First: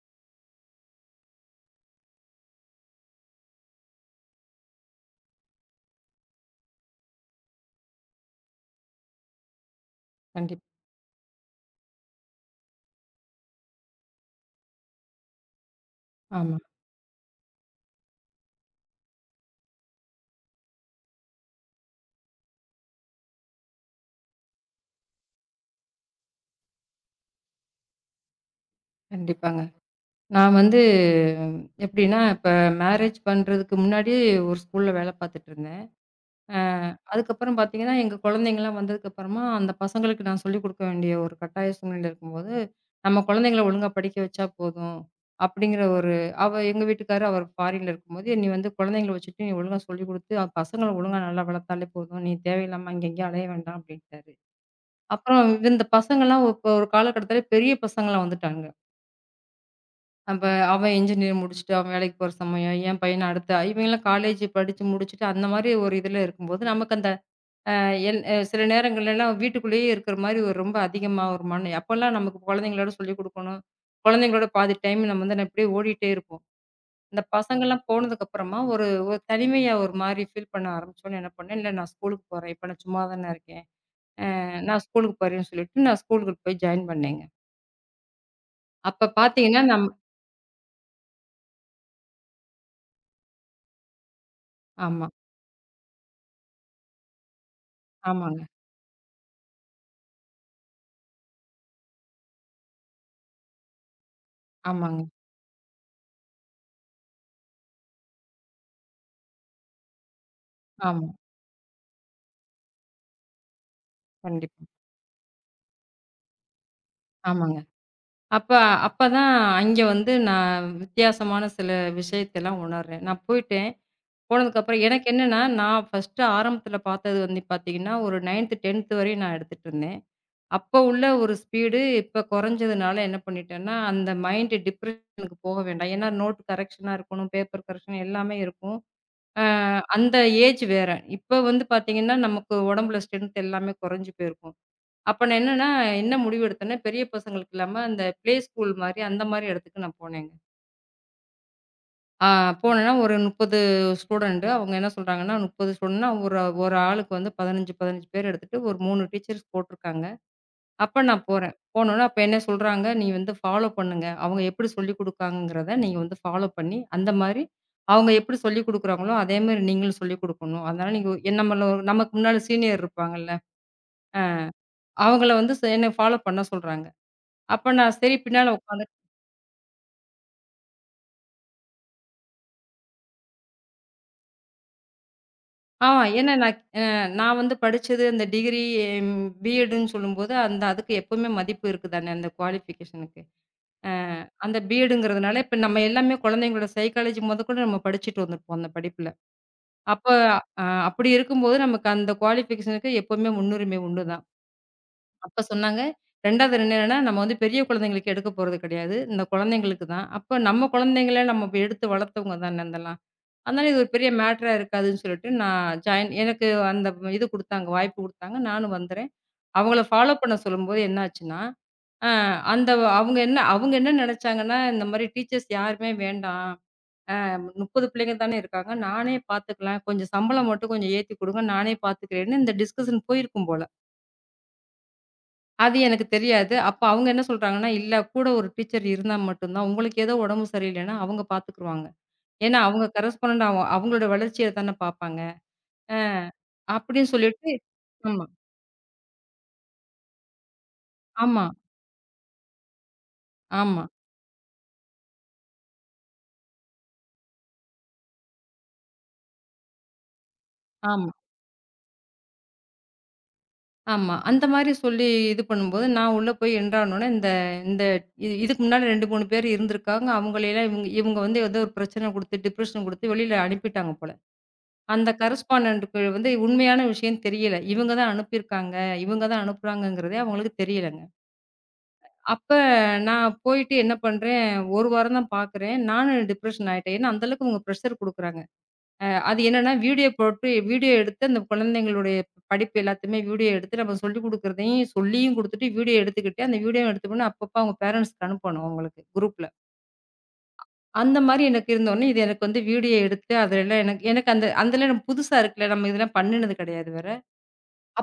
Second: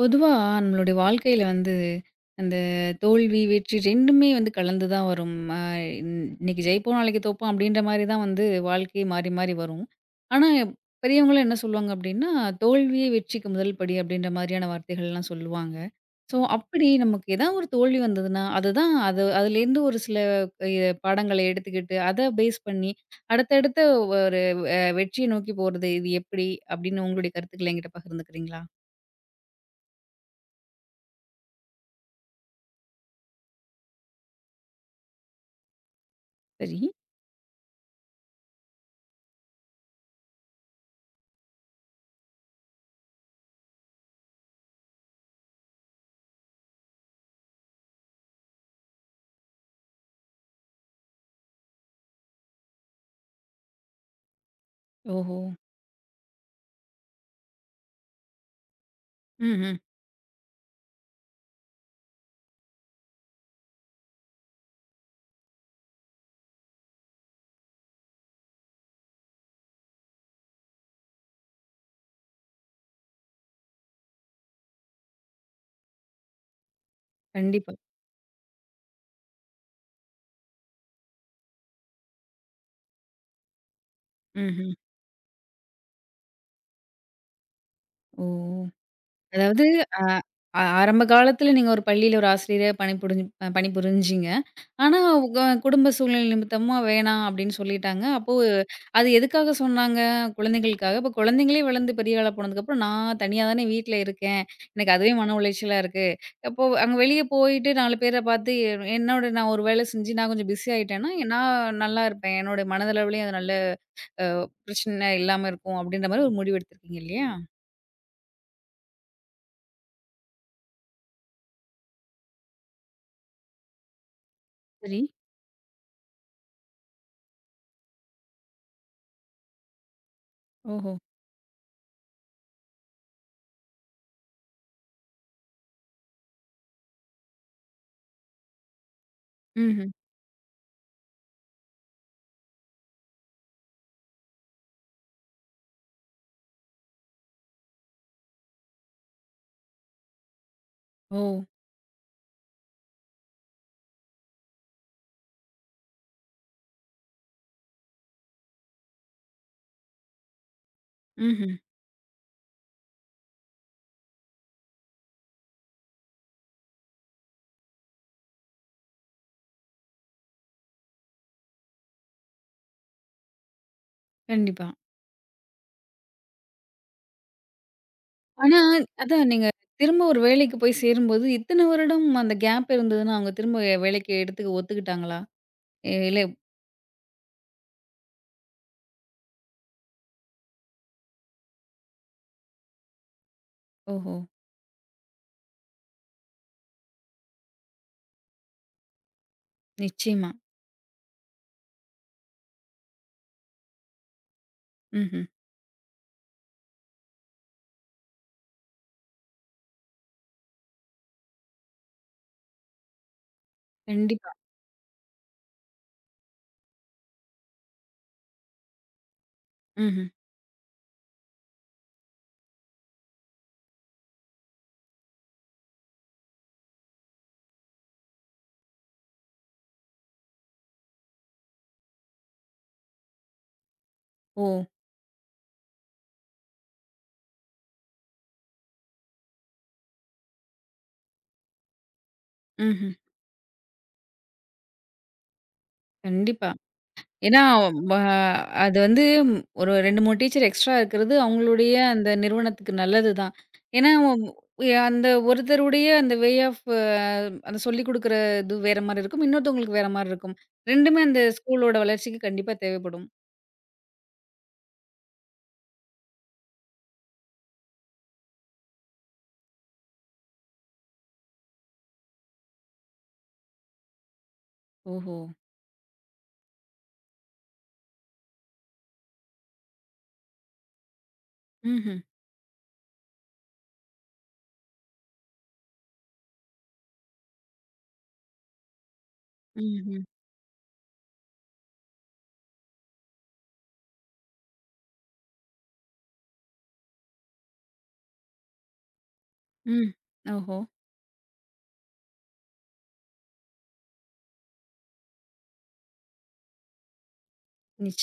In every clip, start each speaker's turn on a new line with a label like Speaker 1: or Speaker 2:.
Speaker 1: பொதுவா நம்மளுடைய வாழ்க்கையில வந்து அந்த தோல்வி, வெற்றி 2மே வந்து கலந்து தான் வரும். இன்னைக்கு ஜெயிப்போம், நாளைக்கு தோப்போம் அப்படின்ற மாரி தான் வந்து வாழ்க்கை மாறி, மாறி வரும். ஆனா,
Speaker 2: கண்டிப்பா.
Speaker 1: பெரியவங்கலாம் என்ன சொல்லுவாங்க அப்படின்னா, "தோல்வியே வெற்றிக்கு முதல் படி" அப்படின்ற மாதிரியான வார்த்தைகள்லாம் சொல்லுவாங்க. ஸோ,
Speaker 2: ஆமா.
Speaker 1: அப்படி நமக்கு ஏதாவது ஒரு தோல்வி வந்ததுன்னா, அதுதான் அதுலேருந்து ஒரு சில பாடங்களை எடுத்துக்கிட்டு, அத பேஸ் பண்ணி அடுத்தடுத்த ஒரு வெற்றியை நோக்கி போறது, இது எப்படி அப்படின்னு உங்களுடைய கருத்துக்கள என்கிட்ட பகிர்ந்துக்கிறீங்களா?
Speaker 2: கண்டிப்பாங்க. நான் வந்து எப்டின்னா, இப்ப மேரேஜ் பண்றதுக்கு முன்னாடி ஒரு ஸ்கூல்ல வேல பார்த்துட்டுருந்தேன். அ
Speaker 1: சரி.
Speaker 2: அதுக்கப்புறம் பார்த்தீங்கன்னா, எங்க குழந்தைங்கலாம் வந்ததுக்கப்புறமா, அந்த பசங்களுக்கு நான் சொல்லிக் குடுக்க வேண்டிய ஒரு கட்டாய சூழ்நிலை இருக்கும்போது, நம்ம குழந்தைங்கள ஒழுங்கா படிக்க வச்சா போதும். அப்டிங்கிற ஒரு அவ எங்க வீட்டுக்காரு அவர் ஃபாரின்ல இருக்கும்போது, "நீ வந்து குழந்தைங்கள வச்சுட்டு நீ ஒழுங்கா சொல்லிக் குடுத்து, பசங்கள ஒழுங்கா நல்லா வளர்த்தாலே போதும். நீ தேவையில்லாம அங்க இங்கேயும் அலைய வேண்டாம்" அப்டின்ட்டாரு.
Speaker 1: ஓஹோ!
Speaker 2: அப்புறம் இந்த பசங்கலாம் இப்ப ஒரு காலகட்டத்தில பெரிய பசங்களா வந்துட்டாங்க.
Speaker 1: ம்ஹ்ம்.
Speaker 2: அப்ப அவன் இன்ஜினியர் முடிச்சுட்டு அவன் வேலைக்கு போற சமயம், என் பையன் அடுத்து இவங்கலாம் காலேஜ் படிச்சு முடிச்சுட்டு அந்த மாரி ஒரு இதுல இருக்கும்போது, நமக்கு அந்த அ எல் அ சில நேரங்கள்லலாம் வீட்டுக்குள்ளேயே இருக்கிற மாரி ஒரு ரொம்ப அதிகமா ஒரு மன அப்போலாம் நமக்கு குழந்தைங்களோட சொல்லிக் குடுக்கணும். குழந்தைங்களோட பாதி டைம் நம்ம வந்து நான் இப்படியே ஓடிட்டே இருப்போம். இந்த
Speaker 1: கண்டிப்பா.
Speaker 2: பசங்கள்லாம் போனதுக்கு அப்புறமா ஒரு ஒரு தனிமையா ஒரு மாரி ஃபீல் பண்ண ஆரம்பிச்சோனே என்ன பண்ணேன், இல்ல நான் ஸ்கூலுக்கு போறேன். இப்ப நான் சும்மா தானே இருக்கேன்.
Speaker 1: ம்ஹ்ம்.
Speaker 2: நான் ஸ்கூலுக்கு போறேன்னு சொல்லிட்டு நான் ஸ்கூலுக்கு போய் ஜாயின் பண்ணேங்க.
Speaker 1: ஓ!
Speaker 2: அப்ப பார்த்தீங்கன்னா
Speaker 1: அதாவது அ அ ஆரம்ப காலத்துல நீங்க ஒரு பள்ளியில ஒரு ஆசிரியரா பணிபுரிஞ்சீங்க. ஆனா
Speaker 2: ஆமா,
Speaker 1: உங்க குடும்ப சூழ்நிலை நிமித்தமா வேணாம் அப்படின்னு சொல்லிட்டாங்க. அப்போ
Speaker 2: ஆமாங்க,
Speaker 1: அது எதுக்காக சொன்னாங்க? குழந்தைகளுக்காக. அப்போ குழந்தைங்களே வளர்ந்து பெரிய ஆளா போனதுக்கப்புறம், "நான் தனியா தானே வீட்ல இருக்கேன். எனக்கு
Speaker 2: ஆமாங்க,
Speaker 1: அதுவே மன உளைச்சலா இருக்கு. அப்போ அங்க வெளிய போயிட்டு 4 பேர பார்த்து என்னோட நான் ஒரு வேலை செஞ்சு நான் கொஞ்சம் பிஸி
Speaker 2: ஆமா.
Speaker 1: ஆயிட்டேன்னா, நான் நல்லா இருப்பேன். என்னோட மனதளவுலயும் அது நல்ல
Speaker 2: கண்டிப்பா.
Speaker 1: பிரச்சனை இல்லாம இருக்கும்." அப்படின்ற மாரி ஒரு முடிவு எடுத்திருக்கீங்க இல்லையா?
Speaker 2: ஆமாங்க. அப்ப அப்பதான் அங்க வந்து நான் வித்தியாசமான சில விஷயத்தலாம் உணர்றேன். நான் போயிட்டேன். போனதுக்கப்புறம்
Speaker 1: சரி.
Speaker 2: எனக்கு என்னன்னா, நான் ஃபர்ஸ்ட்டு ஆரம்பத்தில பார்த்தது வந்து பார்த்தீங்கன்னா, ஒரு 9த், 10த் வரையும் நான் எடுத்துட்டுருந்தேன். அப்ப
Speaker 1: ஓஹோ!
Speaker 2: உள்ள ஒரு ஸ்பீடு இப்ப குறைஞ்சதுனால என்ன பண்ணிட்டேன்னா, அந்த மைண்ட் டிப்ரஷனுக்கு போக வேண்டாம். ஏன்னா நோட் கரெக்ஷனா இருக்கணும், பேப்பர் கரெக்ஷன் எல்லாமே இருக்கும். அ
Speaker 1: ம்ஹ்ம்.
Speaker 2: அந்த ஏஜ் வேற. இப்ப வந்து பார்த்தீங்கன்னா, நமக்கு உடம்புல ஸ்ட்ரென்த் எல்லாமே குறைஞ்சு போயிருக்கும். அப்ப நான் என்னன்னா, என்ன முடிவு எடுத்தேன்னா, பெரிய பசங்களுக்கு இல்லாம அந்த பிளே ஸ்கூல் மாரி, அந்த மாரி இடத்துக்கு நான் போனேங்க.
Speaker 1: ஓ!
Speaker 2: ஆ போனேன்னா ஒரு 30 ஸ்டூடண்ட். அவங்க என்ன சொல்றாங்கன்னா, 30 ஸ்டூடண்ட்னா ஒரு ஒரு ஆளுக்கு வந்து 15, 15 பேர் எடுத்துட்டு ஒரு 3 டீச்சர்ஸ் போட்டிருக்காங்க. அப்ப நான்
Speaker 1: ம்ஹ்ம்.
Speaker 2: போறேன். போனோனே அப்ப என்ன சொல்றாங்க, "நீ வந்து ஃபாலோ பண்ணுங்க. அவங்க எப்படி சொல்லிக் குடுக்காங்கங்கிறத நீங்க வந்து ஃபாலோ பண்ணி, அந்த மாரி அவங்க எப்படி சொல்லிக் குடுக்குறாங்களோ, அதே மாரி நீங்களும் சொல்லிக் குடுக்கணும். அதனால நீங்க என் நம்மள நமக்கு முன்னால சீனியர் இருப்பாங்கல்ல,
Speaker 1: கண்டிப்பா.
Speaker 2: அவங்கள வந்து ச என்ன ஃபாலோ பண்ண சொல்றாங்க." அப்ப நான் சரி பின்னால
Speaker 1: ஆனா,
Speaker 2: உட்காந்து
Speaker 1: அதான் நீங்க திரும்ப ஒரு வேலைக்கு போய் சேரும்போது, இத்தன வருடம் அந்த கேப் இருந்ததுன்னா, அவங்க திரும்ப வேலைக்கு எடுத்துக்க ஒத்துக்கிட்டாங்களா?
Speaker 2: ஆ
Speaker 1: இல்ல.
Speaker 2: ஏன்னா நான் நான் வந்து படிச்சது அந்த டிகிரி பிஎட்ன்னு சொல்லும்போது, அந்த அதுக்கு எப்பவுமே மதிப்பு இருக்கு தானே, அந்த குவாலிஃபிகேஷனுக்கு. அ
Speaker 1: ஓஹோ!
Speaker 2: அந்த பிஎட்ங்கிறதுனால இப்ப நம்ம எல்லாமே குழந்தைங்களோட சைக்காலஜி மொதற்கொண்டு நம்ம படிச்சுட்டு வந்துருப்போம் அந்த படிப்புல. அப்ப
Speaker 1: நிச்சயமா.
Speaker 2: அப்படி இருக்கும்போது நமக்கு அந்த குவாலிஃபிகேஷனுக்கு எப்பவுமே முன்னுரிமை உண்டு தான்.
Speaker 1: ம்ஹ்ம்.
Speaker 2: அப்ப சொன்னாங்க 2வது என்னன்னா, நம்ம வந்து பெரிய குழந்தைங்களுக்கு எடுக்கப் போறது கிடையாது. இந்த குழந்தைங்களுக்கு தான். அப்ப நம்ம குழந்தைங்கள நம்ம இப்ப எடுத்து வளர்த்தவங்க தானே இதெல்லாம். அதனால இது ஒரு பெரிய
Speaker 1: கண்டிப்பா.
Speaker 2: மேட்டரா இருக்காதுன்னு சொல்லிட்டு நான் ஜாயின் எனக்கு அந்த இது குடுத்தாங்க, வாய்ப்பு குடுத்தாங்க. நானும் வந்துறேன். அவங்கள
Speaker 1: ம்ஹ்ம்.
Speaker 2: ஃபாலோ பண்ண சொல்லும்போது என்ன ஆச்சுன்னா, அ அந்த அவங்க என்ன நெனச்சாங்கன்னா, இந்த மாரி டீச்சர்ஸ் யாருமே வேண்டாம். 30 பிள்ளைங்க தானே இருக்காங்க. நானே பாத்துக்கலாம். கொஞ்சம் சம்பளம் மட்டும் கொஞ்சம் ஏத்தி குடுங்க. நானே பாத்துக்கிறேன்னு இந்த டிஸ்கஷன் போயிருக்கும் போல.
Speaker 1: ஓ!
Speaker 2: அது எனக்கு தெரியாது. அப்ப அவங்க என்ன சொல்றாங்கன்னா, இல்ல கூட ஒரு டீச்சர் இருந்தா மட்டும் தான். உங்களுக்கு ஏதோ உடம்பு சரியில்லைன்னா அவங்க பாத்துக்குருவாங்க. ஏன்னா அவங்க
Speaker 1: ம்ஹ்ம்.
Speaker 2: கரஸ்பாண்டன்ட் அவங்களோட வளர்ச்சிய தானே பாப்பாங்க. ஆ.
Speaker 1: கண்டிப்பா.
Speaker 2: அப்படின்னு
Speaker 1: ஏன்னா,
Speaker 2: சொல்லிட்டு
Speaker 1: வ
Speaker 2: ஆமா,
Speaker 1: அது வந்து ஒரு 2, 3 டீச்சர் எக்ஸ்ட்ரா இருக்கிறது
Speaker 2: ஆமா,
Speaker 1: அவங்களுடைய அந்த நிறுவனத்துக்கு நல்லது தான்.
Speaker 2: ஆமா,
Speaker 1: ஏன்னா, அந்த ஒருத்தருடைய அந்த வே ஆஃப் அந்த சொல்லிக் குடுக்குற இது வேற மாரி இருக்கும். இன்னொருத்தவங்களுக்கு வேற மாரி இருக்கும். 2மே
Speaker 2: ஆமா,
Speaker 1: அந்த ஸ்கூலோட வளர்ச்சிக்கு கண்டிப்பா தேவைப்படும்.
Speaker 2: ஆமா. அந்த மாரி சொல்லி இது பண்ணும்போது, நான் உள்ள போய் என்ட்ரானோனே, இந்த இந்த இ இதுக்கு முன்னாடி 2, 3 பேர் இருந்திருக்காங்க. அவங்களையெல்லாம் இவங்க இவங்க வந்து ஏதோ ஒரு பிரச்சனை குடுத்து, டிப்ரஷன் குடுத்து வெளியில அனுப்பிட்டாங்க போல. அந்த
Speaker 1: ஓஹோ!
Speaker 2: கரஸ்பாண்டன்ட்க்கு வந்து உண்மையான விஷயம் தெரியல. இவங்க தான் அனுப்பியிருக்காங்க. இவங்க தான் அனுப்புறாங்கங்கிறதே அவங்களுக்கு தெரியலங்க.
Speaker 1: ம்ஹ்ம்.
Speaker 2: அப்ப நான் போயிட்டு என்ன பண்றேன், ஒரு வாரம் தான் பார்க்குறேன். நானும் டிப்ரஷன் ஆயிட்டேன். ஏன்னா அந்த அளவுக்கு அவங்க பிரஷர் குடுக்குறாங்க. அது என்னன்னா,
Speaker 1: ம்ஹ்ம்.
Speaker 2: வீடியோ போட்டு வீடியோ எடுத்து அந்த குழந்தைங்களுடைய படிப்பு எல்லாத்தையுமே வீடியோ எடுத்து நம்ம சொல்லிக் குடுக்குறதையும் சொல்லியும் குடுத்துட்டு, வீடியோ எடுத்துக்கிட்டு, அந்த வீடியோ எடுத்துக்கணும் அப்பப்போ அவங்க பேரன்ட்ஸ்க்கு அனுப்பணும் அவங்களுக்கு குரூப்ல.
Speaker 1: ம். ஓஹோ!
Speaker 2: அந்த மாரி எனக்கு இருந்தோனே, இது எனக்கு வந்து வீடியோ எடுத்து அதெல்லாம் எனக்கு எனக்கு அந்த அதெல்லாம் எனக்கு புதுசா இருக்குல்ல. நம்ம இதெல்லாம் பண்ணுனது கிடையாது வேற.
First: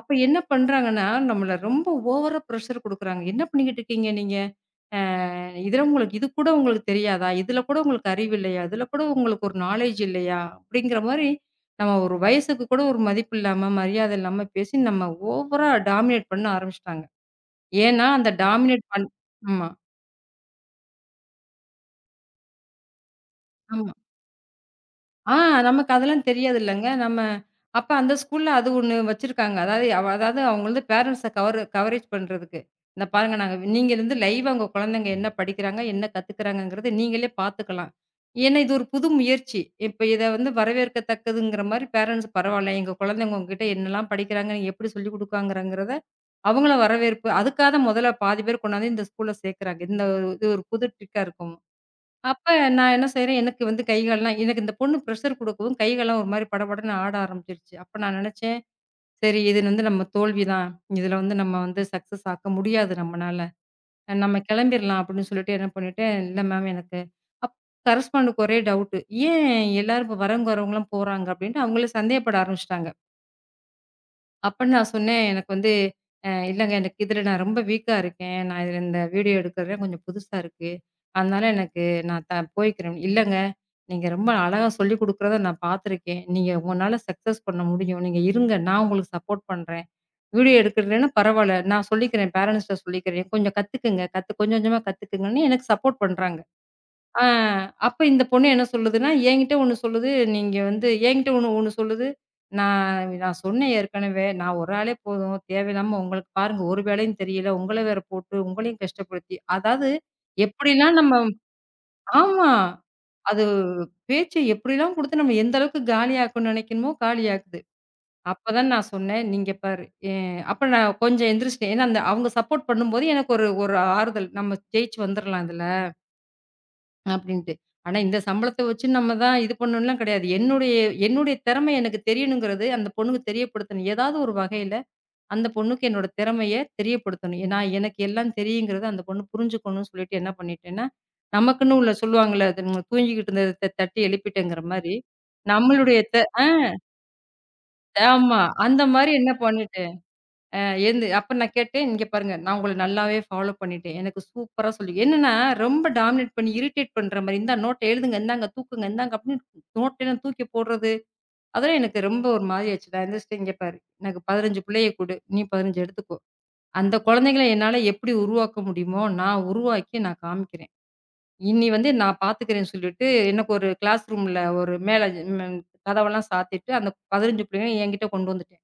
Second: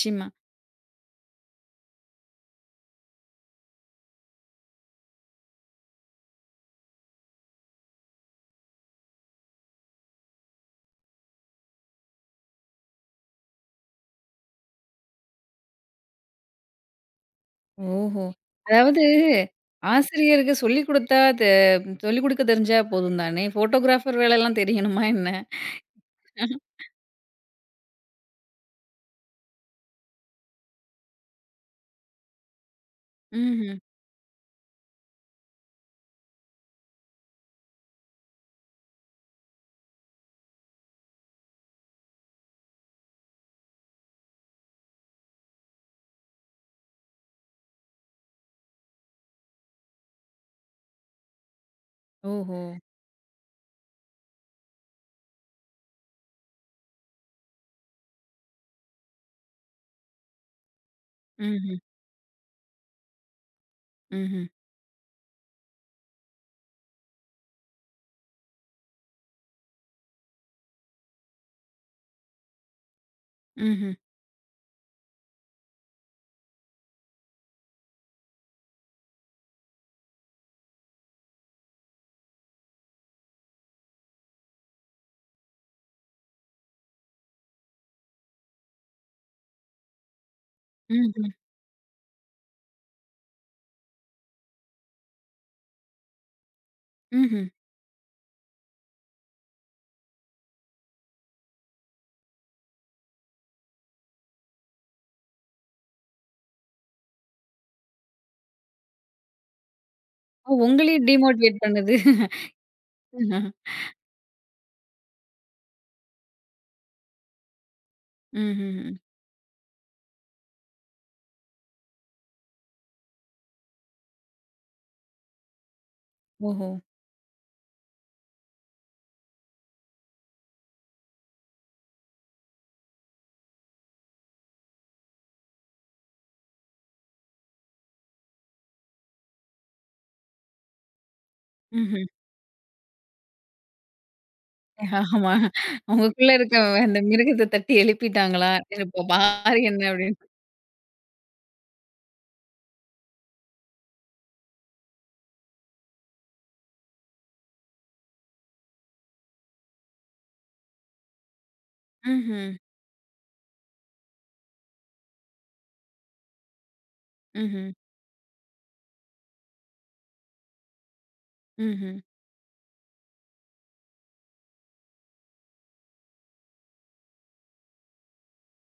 Speaker 2: அப்ப என்ன பண்றாங்கன்னா, நம்மள ரொம்ப ஓவரா பிரஷர் குடுக்குறாங்க. என்ன பண்ணிக்கிட்டு இருக்கீங்க நீங்க? இதுல உங்களுக்கு இது கூட உங்களுக்கு தெரியாதா? இதுல கூட உங்களுக்கு அறிவு இல்லையா? இதுல கூட உங்களுக்கு ஒரு நாலேட்ஜ் இல்லையா? அப்படிங்கிற மாரி நம்ம ஒரு வயசுக்கு கூட ஒரு மதிப்பு இல்லாம, மரியாதை இல்லாம பேசி நம்ம ஓவரா டாமினேட் பண்ண ஆரம்பிச்சுட்டாங்க. ஏன்னா
Speaker 1: ஓஹோ!
Speaker 2: அந்த டாமினேட்
Speaker 1: அதாவது
Speaker 2: பண் ஆமா.
Speaker 1: ஆசிரியருக்கு சொல்லிக் குடுத்தா தெ சொல்லிக் குடுக்க தெரிஞ்சா போதும் தானே!
Speaker 2: ஆமா.
Speaker 1: ஃபோட்டோகிராஃபர் வேலைலாம் தெரியணுமா என்ன?
Speaker 2: ஆ நமக்கு அதெல்லாம் தெரியாது இல்லங்க. நம்ம அப்ப அந்த ஸ்கூல்ல அது ஒண்ணு வச்சிருக்காங்க. அதாவது அவ அதாவது அவங்களது பேரண்ட்ஸ கவர் கவரேஜ் பண்றதுக்கு. இந்த பாருங்க நாங்க
Speaker 1: ம்ஹ்ம்.
Speaker 2: நீங்க இருந்து லைவா உங்க குழந்தைங்க என்ன படிக்கிறாங்க, என்ன கத்துக்கிறாங்கங்கிறத நீங்களே பார்த்துக்கலாம். ஏன்னா இது ஒரு புது முயற்சி. இப்ப இத வந்து வரவேற்கத்தக்கதுங்கிற மாரி பேரண்ட்ஸ் பரவால்ல. எங்க குழந்தைங்க உங்ககிட்ட என்னலாம் படிக்கிறாங்க, நீங்க எப்படி சொல்லிக் குடுக்காங்கங்கிறத அவங்கள வரவேற்பு அதுக்காக முதல்ல பாதி பேர் கொண்டாந்து இந்த ஸ்கூல்ல சேர்க்கறாங்க. இது ஒரு புது ட்ரிக்கா இருக்கும். அப்ப
Speaker 1: ஓஹோ!
Speaker 2: நான் என்ன செய்றேன், எனக்கு வந்து கை கால்லாம் எனக்கு இந்த பொண்ணு ப்ரெஷர் குடுக்கவும் கை கால்லாம் ஒரு மாரி படபடன்னு ஆட ஆரம்பிச்சுருச்சு. அப்ப நான் நெனச்சேன், சரி இது வந்து நம்ம தோல்வி தான். இதுல வந்து நம்ம
Speaker 1: ம்ஹ்ம்.
Speaker 2: வந்து சக்சஸ் ஆக்க முடியாது நம்மனால. நம்ம
Speaker 1: ம்ஹ்ம்.
Speaker 2: கெளம்பிர்லாம் அப்படின்னு சொல்லிட்டு என்ன பண்ணிட்டேன், இல்ல மேம் எனக்கு அப் கரஸ்பாண்டுக்கு ஒரே டவுட்டு. ஏன் எல்லாரும் இப்ப வரவங்கலாம் போறாங்க அப்படின்ட்டு அவங்களே சந்தேகப்பட ஆரம்பிச்சுட்டாங்க.
Speaker 1: ம்ஹ்ம்.
Speaker 2: அப்பன்னு நான் சொன்னேன். எனக்கு வந்து இல்லங்க எனக்கு இதில நான் ரொம்ப வீக்கா இருக்கேன். நான் இதில இந்த வீடியோ எடுக்கிறதே கொஞ்சம் புதுசா இருக்கு. அதனால எனக்கு நான் போய்க்கிறேன். இல்லங்க நீங்க ரொம்ப அழகா சொல்லிக் குடுக்கிறத நான் பார்த்துருக்கேன். நீங்க உங்கனால சக்சஸ் பண்ண முடியும். நீங்க இருங்க. நான் உங்களுக்கு சப்போர்ட் பண்றேன். வீடியோ எடுக்கலன்னா
Speaker 1: ம்ஹ்ம்.
Speaker 2: பரவால்ல. நான் சொல்லிக்கிறேன். பேரன்ட்ஸ்ட்ட சொல்லிக்கிறேன். கொஞ்சம் கத்துக்குங்க. கொஞ்சம் கொஞ்சமா கத்துக்குங்கன்னு எனக்கு சப்போர்ட் பண்றாங்க. ஆ
Speaker 1: ம்ஹ்ம்.
Speaker 2: அப்ப இந்த பொண்ணு என்ன சொல்லுதுன்னா, என்கிட்ட ஒண்ணு சொல்லுது, நீங்க வந்து என்கிட்ட ஒண்ணு ஒண்ணு சொல்லுது, நான் நான் சொன்னேன் ஏற்கனவே, நான் ஒரு ஆளே போதும், தேவையில்லாம உங்களுக்கு பாருங்க ஒரு வேலையும் தெரியல, உங்கள வேற போட்டு, உங்களையும் கஷ்டப்படுத்தி, அதாவது
Speaker 1: ஓ!
Speaker 2: எப்படிலாம்
Speaker 1: உங்களையே
Speaker 2: நம்ம
Speaker 1: டிமோட்டிவேட் பண்ணுது.
Speaker 2: ஆமா. அது
Speaker 1: ம்ஹ்ம்.
Speaker 2: பேச்ச எப்படிலாம் குடுத்து நம்ம எந்த அளவுக்கு காலியாக்கணும்னு நினைக்கணுமோ காலியாக்குது. அப்பதான் நான்
Speaker 1: ம்ஹ்ம்.
Speaker 2: சொன்னேன், "நீங்க பாரு". எ அப்ப நான் கொஞ்சம் எந்திரிச்சுட்டேன். ஏன்னா அந்த அவங்க சப்போர்ட் பண்ணும்போது எனக்கு ஒரு ஒரு ஆறுதல். நம்ம ஜெயிச்சு வந்துரலாம் இதுல.
Speaker 1: ஓஹோ!
Speaker 2: அப்படின்ட்டு. ஆனா, இந்த சம்பளத்த வச்சு நம்ம தான் இது பண்ணணும்லாம் கிடையாது. என்னுடைய என்னுடைய திறமை எனக்கு தெரியணுங்கிறது, அந்த பொண்ணுக்கு தெரியப்படுத்தணும். ஏதாவது ஒரு வகையில அந்த பொண்ணுக்கு என்னோட திறமைய தெரியப்படுத்தணும். நான் எனக்கு எல்லாம் தெரியுங்கிறத அந்த பொண்ணு புரிஞ்சுக்கணும்னு சொல்லிட்டு என்ன பண்ணிட்டேன்னா, நமக்குன்னு உள்ள
Speaker 1: ம்ஹ்ம்.
Speaker 2: சொல்லுவாங்கல்ல, அது நம்ம தூங்கிக்கிட்டு இருந்தத தட்டி எழுப்பிட்டேங்கிற மாரி,
Speaker 1: ஆமா.
Speaker 2: நம்மளுடைய த
Speaker 1: உங்களுக்குள்ள
Speaker 2: ஆ
Speaker 1: இருக்க அந்த மிருகத்த தட்டி
Speaker 2: ஆமா.
Speaker 1: எழுப்பிட்டாங்களா?
Speaker 2: அந்த
Speaker 1: இப்போ
Speaker 2: மாரி என்ன
Speaker 1: பாரு என்ன
Speaker 2: பண்ணிட்டேன்.
Speaker 1: அப்படின்னு.
Speaker 2: அ எழுந்து அப்ப நான் கேட்டேன், "இங்க பாருங்க, நான் உங்கள நல்லாவே ஃபாலோ பண்ணிட்டேன். எனக்கு சூப்பரா சொல்லி" என்னன்னா ரொம்ப டாமினேட் பண்ணி இரிட்டேட் பண்ற மாரி, "இந்தா நோட்ட எழுதுங்க, இந்தாங்க தூக்குங்க, இந்தாங்க" அப்படின்னு நோட்டெல்லாம் தூக்கி போடுறது, அதெல்லாம் எனக்கு ரொம்ப
Speaker 1: ம்ஹ்ம்.
Speaker 2: ஒரு மாரி ஆச்சு. நான் எந்திரிச்சுட்டு, "இங்க பாரு, எனக்கு 15 புள்ளைய குடு, நீ 15 எடுத்துக்கோ. அந்த குழந்தைங்கள
Speaker 1: ம்ஹ்ம்.
Speaker 2: என்னால எப்படி உருவாக்க முடியுமோ, நான் உருவாக்கி நான் காமிக்கிறேன். இனி வந்து
Speaker 1: ம்ஹ்ம்.
Speaker 2: நான் பார்த்துக்கிறேன்னு" சொல்லிட்டு, எனக்கு ஒரு கிளாஸ் ரூம்ல ஒரு மேல ம் கதவெல்லாம் சாத்திட்டு, அந்த 15 பிள்ளைங்களையும் என்கிட்ட கொண்டு வந்துட்டேன்.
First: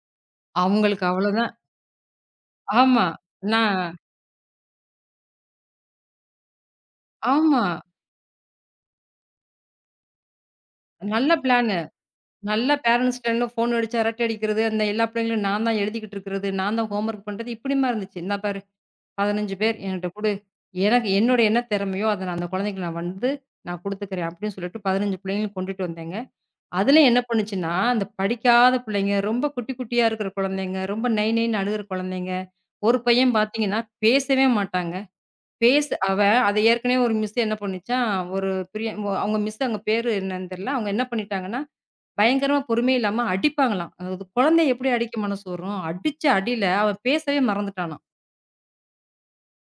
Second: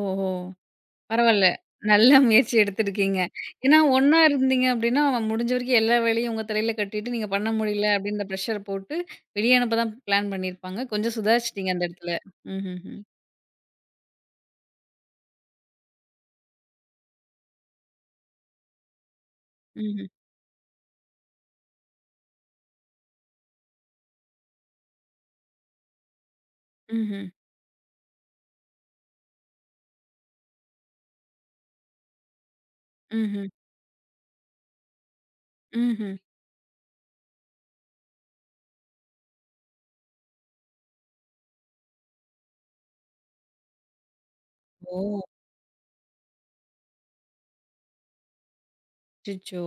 Speaker 1: ஓஹோ!
Speaker 2: அவங்களுக்கு
Speaker 1: பரவால்ல.
Speaker 2: அவ்வளோதான்.
Speaker 1: நல்ல முயற்சி
Speaker 2: ஆமா.
Speaker 1: எடுத்திருக்கீங்க.
Speaker 2: நான்.
Speaker 1: ஏன்னா ஒண்ணா இருந்தீங்க அப்படின்னா, அவன் முடிஞ்ச வரைக்கும் எல்லா வேலையும் உங்க தலையில கட்டிட்டு, நீங்க பண்ண
Speaker 2: ஆமா.
Speaker 1: முடியல அப்படின்ற பிரஷர் போட்டு வெளிய அனுப்ப தான் பிளான் பண்ணியிருப்பாங்க. கொஞ்சம்
Speaker 2: நல்ல
Speaker 1: சுதாரிச்சுட்டீங்க
Speaker 2: பிளானு.
Speaker 1: அந்த இடத்துல.
Speaker 2: நல்லா
Speaker 1: ம்ஹ்ஹ்ம்.
Speaker 2: பேரன்ட்ஸ்ட்டருந்து ஃபோன் அடிச்சு அரட்டை அடிக்கிறது, அந்த எல்லா பிள்ளைங்களும் நான் தான் எழுதிக்கிட்டு இருக்கிறது, நான் தான் ஹோம் ஒர்க் பண்றது, இப்படியுமா இருந்துச்சு. இந்தா பாரு 15 பேர்
Speaker 1: ம்ஹ்ம்.
Speaker 2: என்கிட்ட குடு. எனக்கு என்னோட என்ன திறமையோ அத நான் அந்த குழந்தைக்கு நான் வந்து நான் குடுத்துக்கிறேன் அப்படின்னு சொல்லிட்டு 15 பிள்ளைங்களும் கொண்டுட்டு வந்தேங்க. அதுல என்ன
Speaker 1: ம்ஹ்ம்.
Speaker 2: பண்ணுச்சுன்னா, அந்த படிக்காத பிள்ளைங்க, ரொம்ப குட்டி குட்டியா இருக்கிற குழந்தைங்க, ரொம்ப நைன்னு அழுகுற குழந்தைங்க, ஒரு பையன்
Speaker 1: ம்ஹ்ம்.
Speaker 2: பார்த்தீங்கன்னா பேசவே மாட்டாங்க.
Speaker 1: ம்ஹ்ம்.
Speaker 2: அவன் அது ஏற்கனவே ஒரு மிஸ் என்ன பண்ணுச்சான், ஒரு பிரிய அவங்க மிஸ் அவங்க பேரு என்னன்னு தெரியல. அவங்க என்ன பண்ணிட்டாங்கன்னா பயங்கரமா பொறுமையே இல்லாம அடிப்பாங்களாம். அதாவது குழந்தைய எப்படி அடிக்க
Speaker 1: ஓ!
Speaker 2: மனசு வரும்? அடிச்ச அடியில அவன் பேசவே மறந்துட்டானாம்.
Speaker 1: அச்சச்சோ!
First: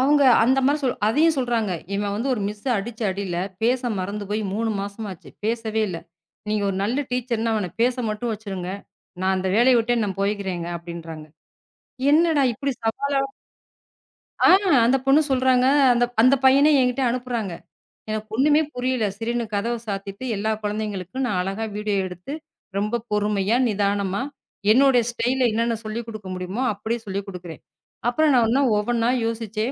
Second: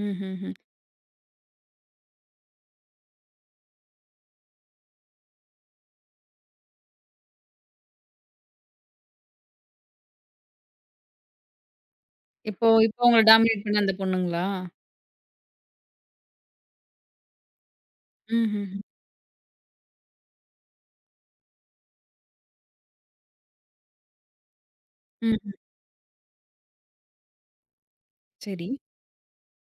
Speaker 2: அவங்க
Speaker 1: ம்ஹ்ஹ்ம்.
Speaker 2: அந்த மாரி அதையும் சொல்றாங்க. இவன் வந்து ஒரு மிஸ் அடிச்ச அடியில பேச மறந்து போய் 3 மாசமாச்சு. பேசவே இல்ல. நீங்க ஒரு நல்ல டீச்சர்ன்னா அவன பேச மட்டும் வச்சுருங்க. நான் அந்த வேலைய விட்டே நான் போய்க்கிறேங்க அப்டின்றாங்க. என்னடா
Speaker 1: இப்போ
Speaker 2: இப்படி
Speaker 1: இப்போ
Speaker 2: சவாலா
Speaker 1: உங்கள டாமினேட் பண்ண அந்த பொண்ணுங்களா?
Speaker 2: ஆ அந்த பொண்ணு சொல்றாங்க. அந்த அந்த பையன என்கிட்ட அனுப்புறாங்க. எனக்கு ஒண்ணுமே
Speaker 1: ம்ஹ்ஹ்ம்.
Speaker 2: புரியல. சரின்னு கதவ சாத்திட்டு, எல்லா குழந்தைங்களுக்கும் நான் அழகா வீடியோ எடுத்து, ரொம்ப பொறுமையா, நிதானமா, என்னுடைய ஸ்டைல்ல
Speaker 1: ம்ஹ்ம்.
Speaker 2: என்னென்ன சொல்லிக் குடுக்க முடியுமோ, அப்படியே சொல்லிக் குடுக்கிறேன். அப்புறம் நான் ஒண்ணா
Speaker 1: சரி.
Speaker 2: ஒவ்வொண்ணா யோசிச்சே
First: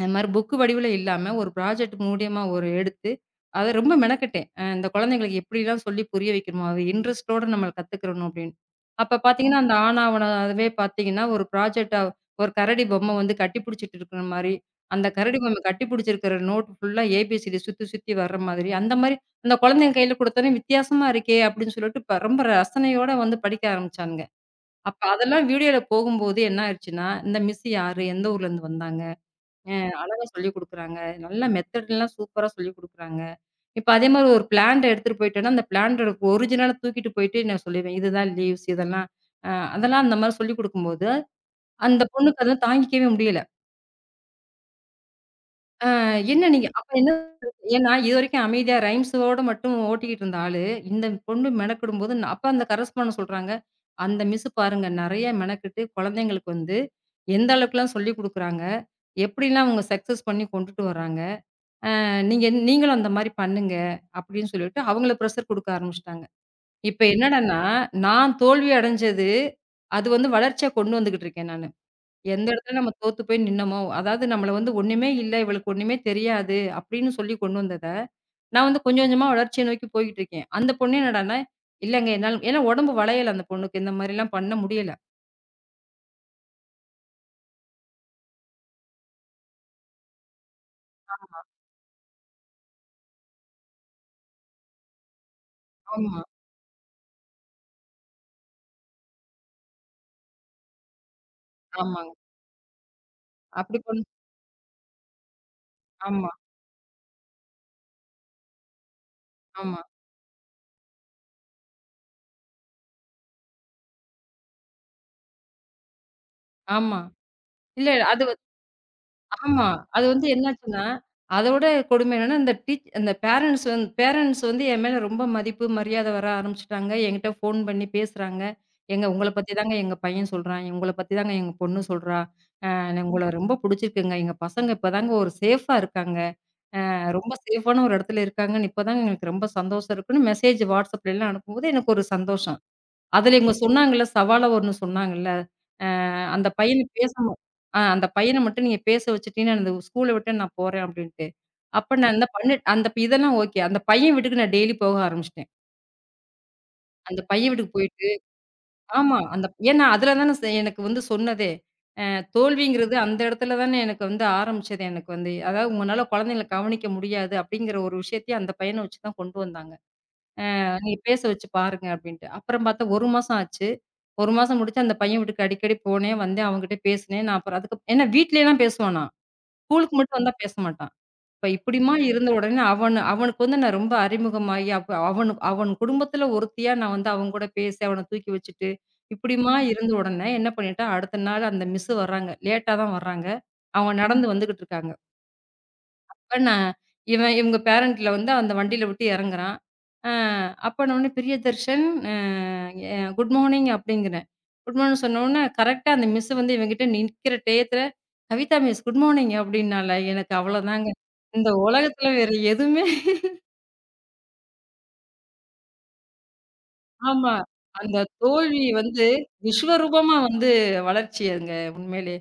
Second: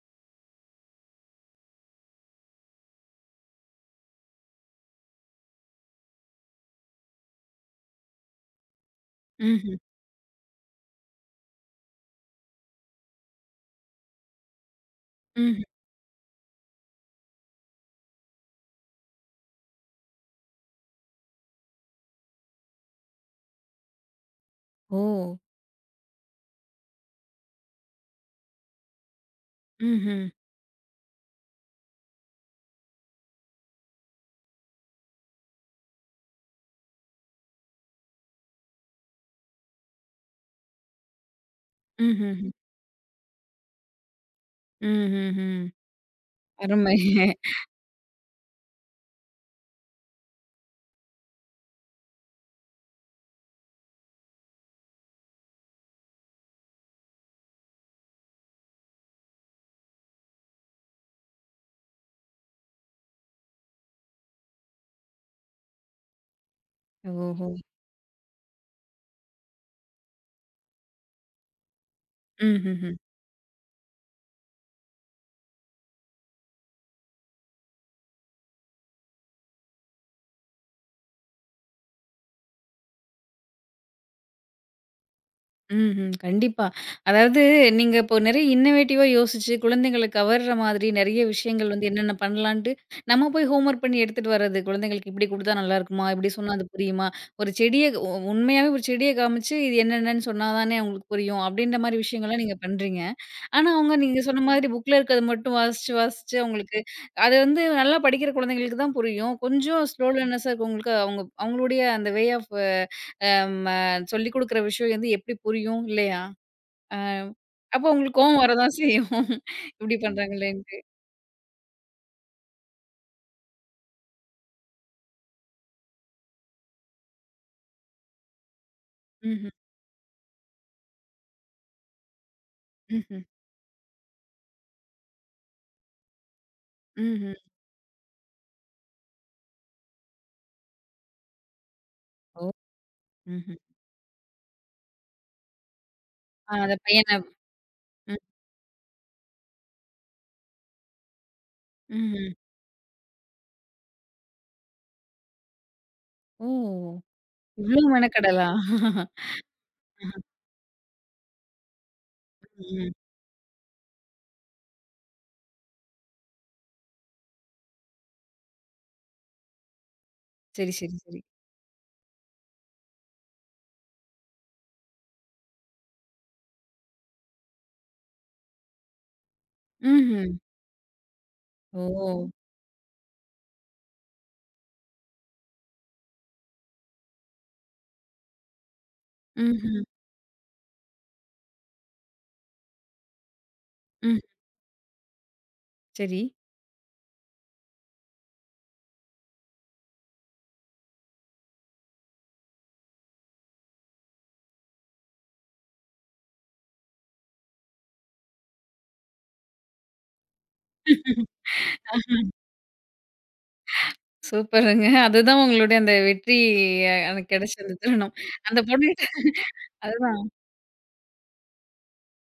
Speaker 2: அது மாரி புக் வடிவில இல்லாம, ஒரு ப்ராஜெக்ட் மூலியமா ஒரு எடுத்து, அத ரொம்ப மெனக்கெட்டேன். இந்த குழந்தைங்களுக்கு எப்படிலாம் சொல்லி புரிய வைக்கணுமோ, அது இன்ட்ரெஸ்ட்டோட நம்ம கத்துக்கிறணும் அப்படின்னு. அப்ப பார்த்தீங்கன்னா, அந்த
Speaker 1: ம்ஹ்ம்.
Speaker 2: ஆனாவனா அதுவே பார்த்தீங்கன்னா, ஒரு ப்ராஜெக்ட்டா ஒரு கரடி பொம்மை வந்து கட்டி பிடிச்சிட்டு இருக்கிற மாரி, அந்த கரடி பொம்மை
Speaker 1: ம்ஹ்ம்.
Speaker 2: கட்டி பிடிச்சிருக்கிற நோட் ஃபுல்லா ஏபிசிடி சுத்தி சுத்தி வர்ற மாதிரி, அந்த மாரி அந்த குழந்தைங்க கையில குடுத்தோனே வித்தியாசமா இருக்கே அப்படின்னு சொல்லிட்டு ரொம்ப ரசனையோட வந்து படிக்க ஆரம்பிச்சானுங்க.
Speaker 1: ஓ!
Speaker 2: அப்ப அதெல்லாம் வீடியோல போகும்போது என்ன ஆயிடுச்சுன்னா, இந்த மிஸ் யாரு? எந்த ஊர்லேருந்து வந்தாங்க? அ அழகா
Speaker 1: ம்ஹ்ம்.
Speaker 2: சொல்லிக் குடுக்குறாங்க. நல்லா மெத்தட்லாம் சூப்பரா சொல்லிக் குடுக்குறாங்க. இப்ப அதே மாரி ஒரு பிளான்ட் எடுத்துட்டு போயிட்டேன்னா, அந்த பிளான்ட்டோட ஒரிஜினல தூக்கிட்டு போயிட்டு நான் சொல்லிருவேன். இதுதான் லீவ்ஸ் இதெல்லாம். அ அதெல்லாம் அந்த மாரி சொல்லிக் குடுக்கும்போது, அந்த பொண்ணுக்கு
Speaker 1: ம்ஹ்ஹ்ம்.
Speaker 2: அதெல்லாம் தாங்கிக்கவே முடியல.
Speaker 1: ம்ஹ்ஹ்ம்.
Speaker 2: அ என்ன நீங்க அப்ப
Speaker 1: அருமை.
Speaker 2: என்ன ஏன்னா இதுவரைக்கும் அமைதியா ரைம்ஸோட மட்டும் ஓட்டிக்கிட்டு இருந்த ஆளு, இந்த பொண்ணு மெனக்கிடும்போது அப்ப அந்த கரஸ்பாண்டன்ட் சொல்றாங்க, "அந்த மிஸ் பாருங்க நெறைய மெனக்கிட்டு குழந்தைங்களுக்கு வந்து எந்த அளவுக்குலாம் சொல்லிக் குடுக்குறாங்க. எப்படிலாம் அவங்க சக்சஸ் பண்ணி கொண்டுட்டு வர்றாங்க." நீங்களும் அந்த மாரி பண்ணுங்க. அப்படின்னு சொல்லிட்டு அவங்கள ப்ரெஷர் குடுக்க ஆரம்பிச்சுட்டாங்க. இப்ப
Speaker 1: ஓஹோ!
Speaker 2: என்னடான்னா, நான் தோல்வி அடைஞ்சது, அது வந்து வளர்ச்சியா கொண்டு வந்துகிட்டு இருக்கேன் நானு. எந்த இடத்துல நம்ம
Speaker 1: ம்ஹ்ஹ்ம்.
Speaker 2: தோத்து போய் நின்னோமோ, அதாவது நம்மள வந்து ஒண்ணுமே இல்ல, இவளுக்கு ஒண்ணுமே தெரியாது அப்படின்னு சொல்லி கொண்டு வந்தத, நான் வந்து கொஞ்சம் கொஞ்சமா வளர்ச்சிய நோக்கி போய்கிட்டு இருக்கேன். அந்த பொண்ணு என்னடான்னா, இல்லங்க என்னால ஏன்னா உடம்பு வளையல அந்த பொண்ணுக்கு. இந்த மாரிலாம் பண்ண முடியல.
Speaker 1: ம்ஹ்ம். கண்டிப்பா. அதாவது நீங்க இப்போ நெறைய இன்னோவேட்டிவா யோசிச்சு, குழந்தைகள கவர்ற மாதிரி நெறைய விஷயங்கள் வந்து என்னென்ன பண்ணலான்ட்டு, நம்ம போய் ஹோம்வொர்க் பண்ணி எடுத்துட்டு வர்றது. குழந்தைங்களுக்கு இப்படி குடுத்தா நல்லாருக்குமா?
Speaker 2: ஆமா,
Speaker 1: இப்படி சொன்னா அது புரியுமா? ஒரு செடிய உ உண்மையாவே ஒரு செடிய காமிச்சு, இது என்னென்னன்னு சொன்னா தானே அவங்களுக்கு புரியும். அப்படின்ற மாரி
Speaker 2: ஆமாங்க.
Speaker 1: விஷயங்கள்லாம் நீங்க பண்றீங்க. ஆனா
Speaker 2: அப்படி
Speaker 1: அவங்க
Speaker 2: கொண்
Speaker 1: நீங்க சொன்ன மாதிரி புக்ல இருக்கத மட்டும் வாசிச்சு,
Speaker 2: ஆமா,
Speaker 1: வாசிச்சு அவங்களுக்கு அது வந்து நல்லா படிக்கிற குழந்தைங்களுக்கு தான் புரியும்.
Speaker 2: ஆமா,
Speaker 1: கொஞ்சம் ஸ்லோ லேர்னர்ஸா இருக்கவங்களுக்கு அவங்க அவங்களுடைய அந்த வே ஆஃப் நம்ம சொல்லிக் குடுக்குற விஷயம் வந்து எப்படி புரியும்? இல்லையா?
Speaker 2: ஆமா.
Speaker 1: அப்போ
Speaker 2: இல்ல
Speaker 1: உங்களுக்கு
Speaker 2: அது.
Speaker 1: கோவம் வரதான் செய்யும்.
Speaker 2: ஆமா.
Speaker 1: இப்படி
Speaker 2: அது வந்து
Speaker 1: பண்றாங்களேன்ட்டு.
Speaker 2: என்னாச்சுன்னா, அதோட கொடுமை என்னன்னா, இந்த டீச் அந்த பேரண்ட்ஸ் வந்து என் மேல ரொம்ப மதிப்பு, மரியாதை வர ஆரம்பிச்சுட்டாங்க. என்கிட்ட ஃபோன் பண்ணி பேசுறாங்க. "ஏங்க உங்கள
Speaker 1: ம்ஹ்ம்.
Speaker 2: பத்தி தாங்க எங்க பையன் சொல்றான். உங்கள பத்தி தாங்க எங்க பொண்ணு சொல்றா. அ
Speaker 1: ம்ஹ்ம்.
Speaker 2: உங்கள ரொம்ப புடிச்சிருக்குங்க. எங்க பசங்க இப்பதாங்க ஒரு சேஃபா இருக்காங்க. ரொம்ப
Speaker 1: ம்ஹ்ம்.
Speaker 2: சேஃபான ஒரு இடத்துல இருக்காங்கன்னு இப்பதாங்க எங்களுக்கு ரொம்ப சந்தோஷம் இருக்குன்னு" மெசேஜ் WhatsAppலலாம் அனுப்பும்போது எனக்கு ஒரு
Speaker 1: ஓ!
Speaker 2: சந்தோஷம். அதுல இவங்க
Speaker 1: ம்ஹ்ம்.
Speaker 2: சொன்னாங்கல்ல, சவாலா ஒண்ணு சொன்னாங்கல்ல. அந்த
Speaker 1: அந்த
Speaker 2: பையன
Speaker 1: பையன
Speaker 2: பேசணும். அந்த
Speaker 1: ம்.
Speaker 2: பையன மட்டும் நீங்க பேச வச்சுட்டீங்கன்னா, அந்த ஸ்கூல விட்டு நான் போறேன் அப்டின்ட்டு. அப்ப நான்
Speaker 1: ம்ஹ்ம்.
Speaker 2: என்ன பண்ணு இதெல்லாம் ஓகே. அந்த பையன் வீட்டுக்கு நான் டெய்லி போக ஆரம்பிச்சுட்டேன்.
Speaker 1: ஓ!
Speaker 2: அந்த பையன் வீட்டுக்கு
Speaker 1: இவ்ளோ
Speaker 2: போயிட்டு
Speaker 1: மெனக்கெடலா?
Speaker 2: ஆமா. அந்த ஏன்னா அதுல
Speaker 1: ஆஹா.
Speaker 2: தானே எனக்கு வந்து சொன்னதே.
Speaker 1: ம்.
Speaker 2: தோல்விங்கிறது அந்த இடத்துல தானே எனக்கு வந்து ஆரம்பிச்சது எனக்கு வந்து. அதாவது உங்கனால குழந்தைங்கள கவனிக்க முடியாது அப்படிங்கிற ஒரு விஷயத்தையும் அந்த பையன வச்சு தான் கொண்டு வந்தாங்க.
Speaker 1: சரி, சரி,
Speaker 2: நீங்க
Speaker 1: சரி.
Speaker 2: பேச வச்சு பாருங்க அப்படின்ட்டு. அப்புறம் பார்த்தா 1 மாசம் ஆச்சு. 1 மாசம் முடிச்சு அந்த பையன் வீட்டுக்கு அடிக்கடி போனேன், வந்தேன் அவன்கிட்ட பேசினேன். நான் அப்புறம் அதுக்கு ஏன்னா வீட்லலாம் பேசுவானா? ஸ்கூலுக்கு மட்டும் வந்தா
Speaker 1: ம்ஹ்ம்.
Speaker 2: பேச மாட்டான். இப்ப இப்படிம்மா
Speaker 1: ஓ!
Speaker 2: இருந்த உடனே அவன் அவனுக்கு வந்து நான் ரொம்ப அறிமுகமாகி, அப்ப அவன் குடும்பத்துல ஒருத்தியா நான் வந்து அவங்க கூட பேசி, அவன தூக்கி வச்சுட்டு, இப்படிம்மா
Speaker 1: ம்ஹ்ம்.
Speaker 2: இருந்த உடனே என்ன பண்ணிட்டேன், அடுத்த நாள் அந்த மிஸ் வர்றாங்க. லேட்டா தான் வர்றாங்க. அவங்க
Speaker 1: ம்.
Speaker 2: நடந்து வந்துகிட்டு இருக்காங்க.
Speaker 1: சரி.
Speaker 2: அப்ப நான் இவன் இவங்க பேரன்ட்ல வந்து அந்த வண்டியில விட்டு இறங்குறான். அ அப்பன்னோனே "பிரியதர்ஷன் அ எ குட் மார்னிங்" அப்படிங்கிறேன். குட் மார்னிங் சொன்னோனே, கரெக்ட்டா அந்த மிஸ் வந்து இவன்கிட்ட நிக்கிற டயத்துல, "கவிதா மிஸ் குட் மார்னிங்" அப்படின்னால. எனக்கு அவ்வளோதாங்க. இந்த உலகத்துல வேற எதுவுமே.
Speaker 1: சூப்பருங்க. அதுதான் உங்களுடைய அந்த வெற்றி, எனக்கு
Speaker 2: ஆமா.
Speaker 1: கிடைச்ச அந்த
Speaker 2: அந்த
Speaker 1: தருணம். அந்த
Speaker 2: தோல்வி
Speaker 1: பொண்ணுகிட்ட
Speaker 2: வந்து விஸ்வரூபமா
Speaker 1: அதுதான்.
Speaker 2: வந்து வளர்ச்சி அங்க உண்மையிலே.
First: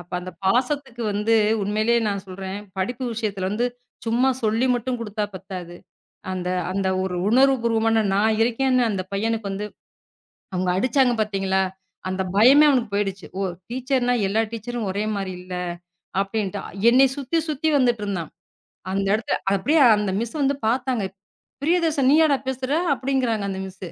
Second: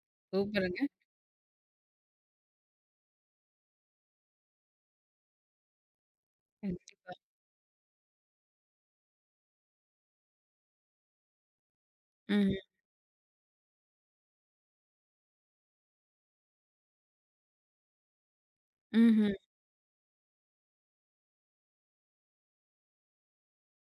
Speaker 2: அப்ப அந்த
Speaker 1: சூப்பருங்க.
Speaker 2: பாசத்துக்கு வந்து உண்மையிலேயே நான் சொல்றேன், படிப்பு விஷயத்துல வந்து சும்மா சொல்லி மட்டும் குடுத்தா பத்தாது. அந்த அந்த
Speaker 1: கண்டிப்பா.
Speaker 2: ஒரு உணர்வுபூர்வமான நான் இருக்கேன்னு அந்த பையனுக்கு வந்து அவங்க அடிச்சாங்க பார்த்தீங்களா? அந்த
Speaker 1: ம்ஹ்ம்.
Speaker 2: பயமே அவனுக்கு போயிடுச்சு. ஓ! டீச்சர்னா எல்லா டீச்சரும் ஒரே மாரி இல்ல அப்படின்ட்டு. என்னை சுத்தி சுத்தி வந்துட்டுருந்தான். அந்த
Speaker 1: ம்ஹ்ம்.
Speaker 2: இடத்துல அப்படியே அந்த மிஸ் வந்து பார்த்தாங்க. "பிரியதர்ஷன் நீயாடா பேசுற?" அப்படிங்கிறாங்க அந்த மிஸ்.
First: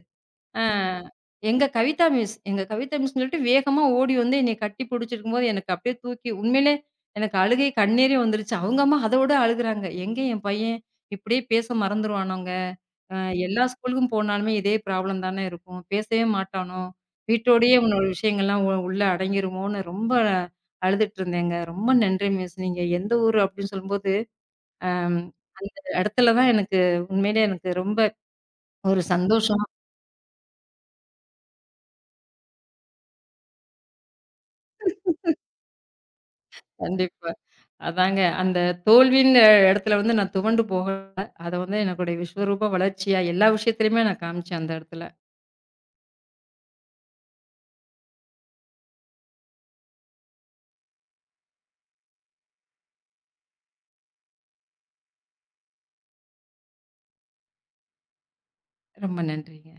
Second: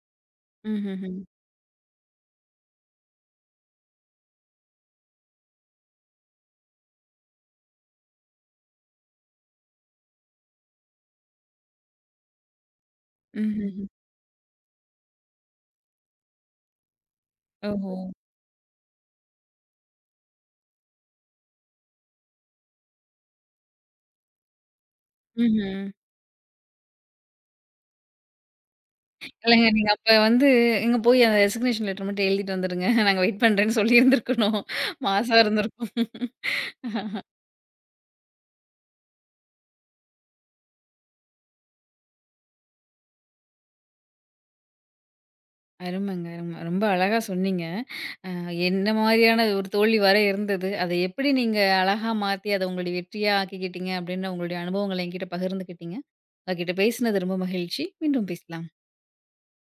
Speaker 2: ஆ
Speaker 1: ம்ஹ்ஹ்ம்.
Speaker 2: எங்க கவிதா மிஸ் எங்க கவிதா மிஸ்ன்னு சொல்லிட்டு வேகமா ஓடி வந்து என்னைய கட்டி பிடிச்சிருக்கும்போது, எனக்கு அப்படியே தூக்கி உண்மையிலே எனக்கு அழுகை கண்ணீரே வந்துருச்சு. அவங்க அம்மா அத விட அழுகுறாங்க. "எங்க என் பையன் இப்படியே பேச மறந்துருவானோங்க. அ எல்லா
Speaker 1: ம்ஹ்ஹ்ம்.
Speaker 2: ஸ்கூலுக்கும் போனாலுமே இதே ப்ராப்ளம் தானே இருக்கும். பேசவே மாட்டானோ? வீட்டோடயே
Speaker 1: ஓஹோ!
Speaker 2: உன்னோட விஷயங்கள்லாம் உள்ள அடங்கிருமோன்னு" ரொம்ப அழுதுட்டு இருந்தேங்க. "ரொம்ப நன்றி மிஸ். நீங்க எந்த ஊரு?" அப்படின்னு சொல்லும்போது, அம் அந்த
Speaker 1: ம்ஹ்ம்.
Speaker 2: இடத்துல தான் எனக்கு உண்மையிலே எனக்கு ரொம்ப ஒரு
Speaker 1: இல்லங்க
Speaker 2: சந்தோஷம்.
Speaker 1: நீங்க அப்ப வந்து இங்க போய் அந்த ரெசிக்னேஷன் லெட்டர் மட்டும் எழுதிட்டு வந்துருங்க. நாங்க வெயிட் பண்றேன்னு சொல்லியிருந்திருக்கணும். மாசா இருந்திருக்கும்.
Speaker 2: கண்டிப்பா. அதாங்க. அந்த தோல்வின்ற இடத்துல வந்து நான் துவண்டு போகல. அத வந்து என்னுடைய விஸ்வரூப வளர்ச்சியா எல்லா விஷயத்திலயுமே நான் காமிச்சேன் அந்த இடத்துல.
Speaker 1: அருமங்க, அரும. ரொம்ப அழகா சொன்னீங்க. அ என்ன மாரியான ஒரு தோல்வி வர இருந்தது. அதை எப்படி நீங்க அழகா மாத்தி அத உங்களுடைய வெற்றியா ஆக்கிக்கிட்டீங்க அப்படின்ற உங்களுடைய அனுபவங்கள என்கிட்ட பகிர்ந்துக்கிட்டீங்க. உங்ககிட்ட பேசினது ரொம்ப மகிழ்ச்சி. மீண்டும் பேசலாம்.
Speaker 2: ரொம்ப நன்றிங்க.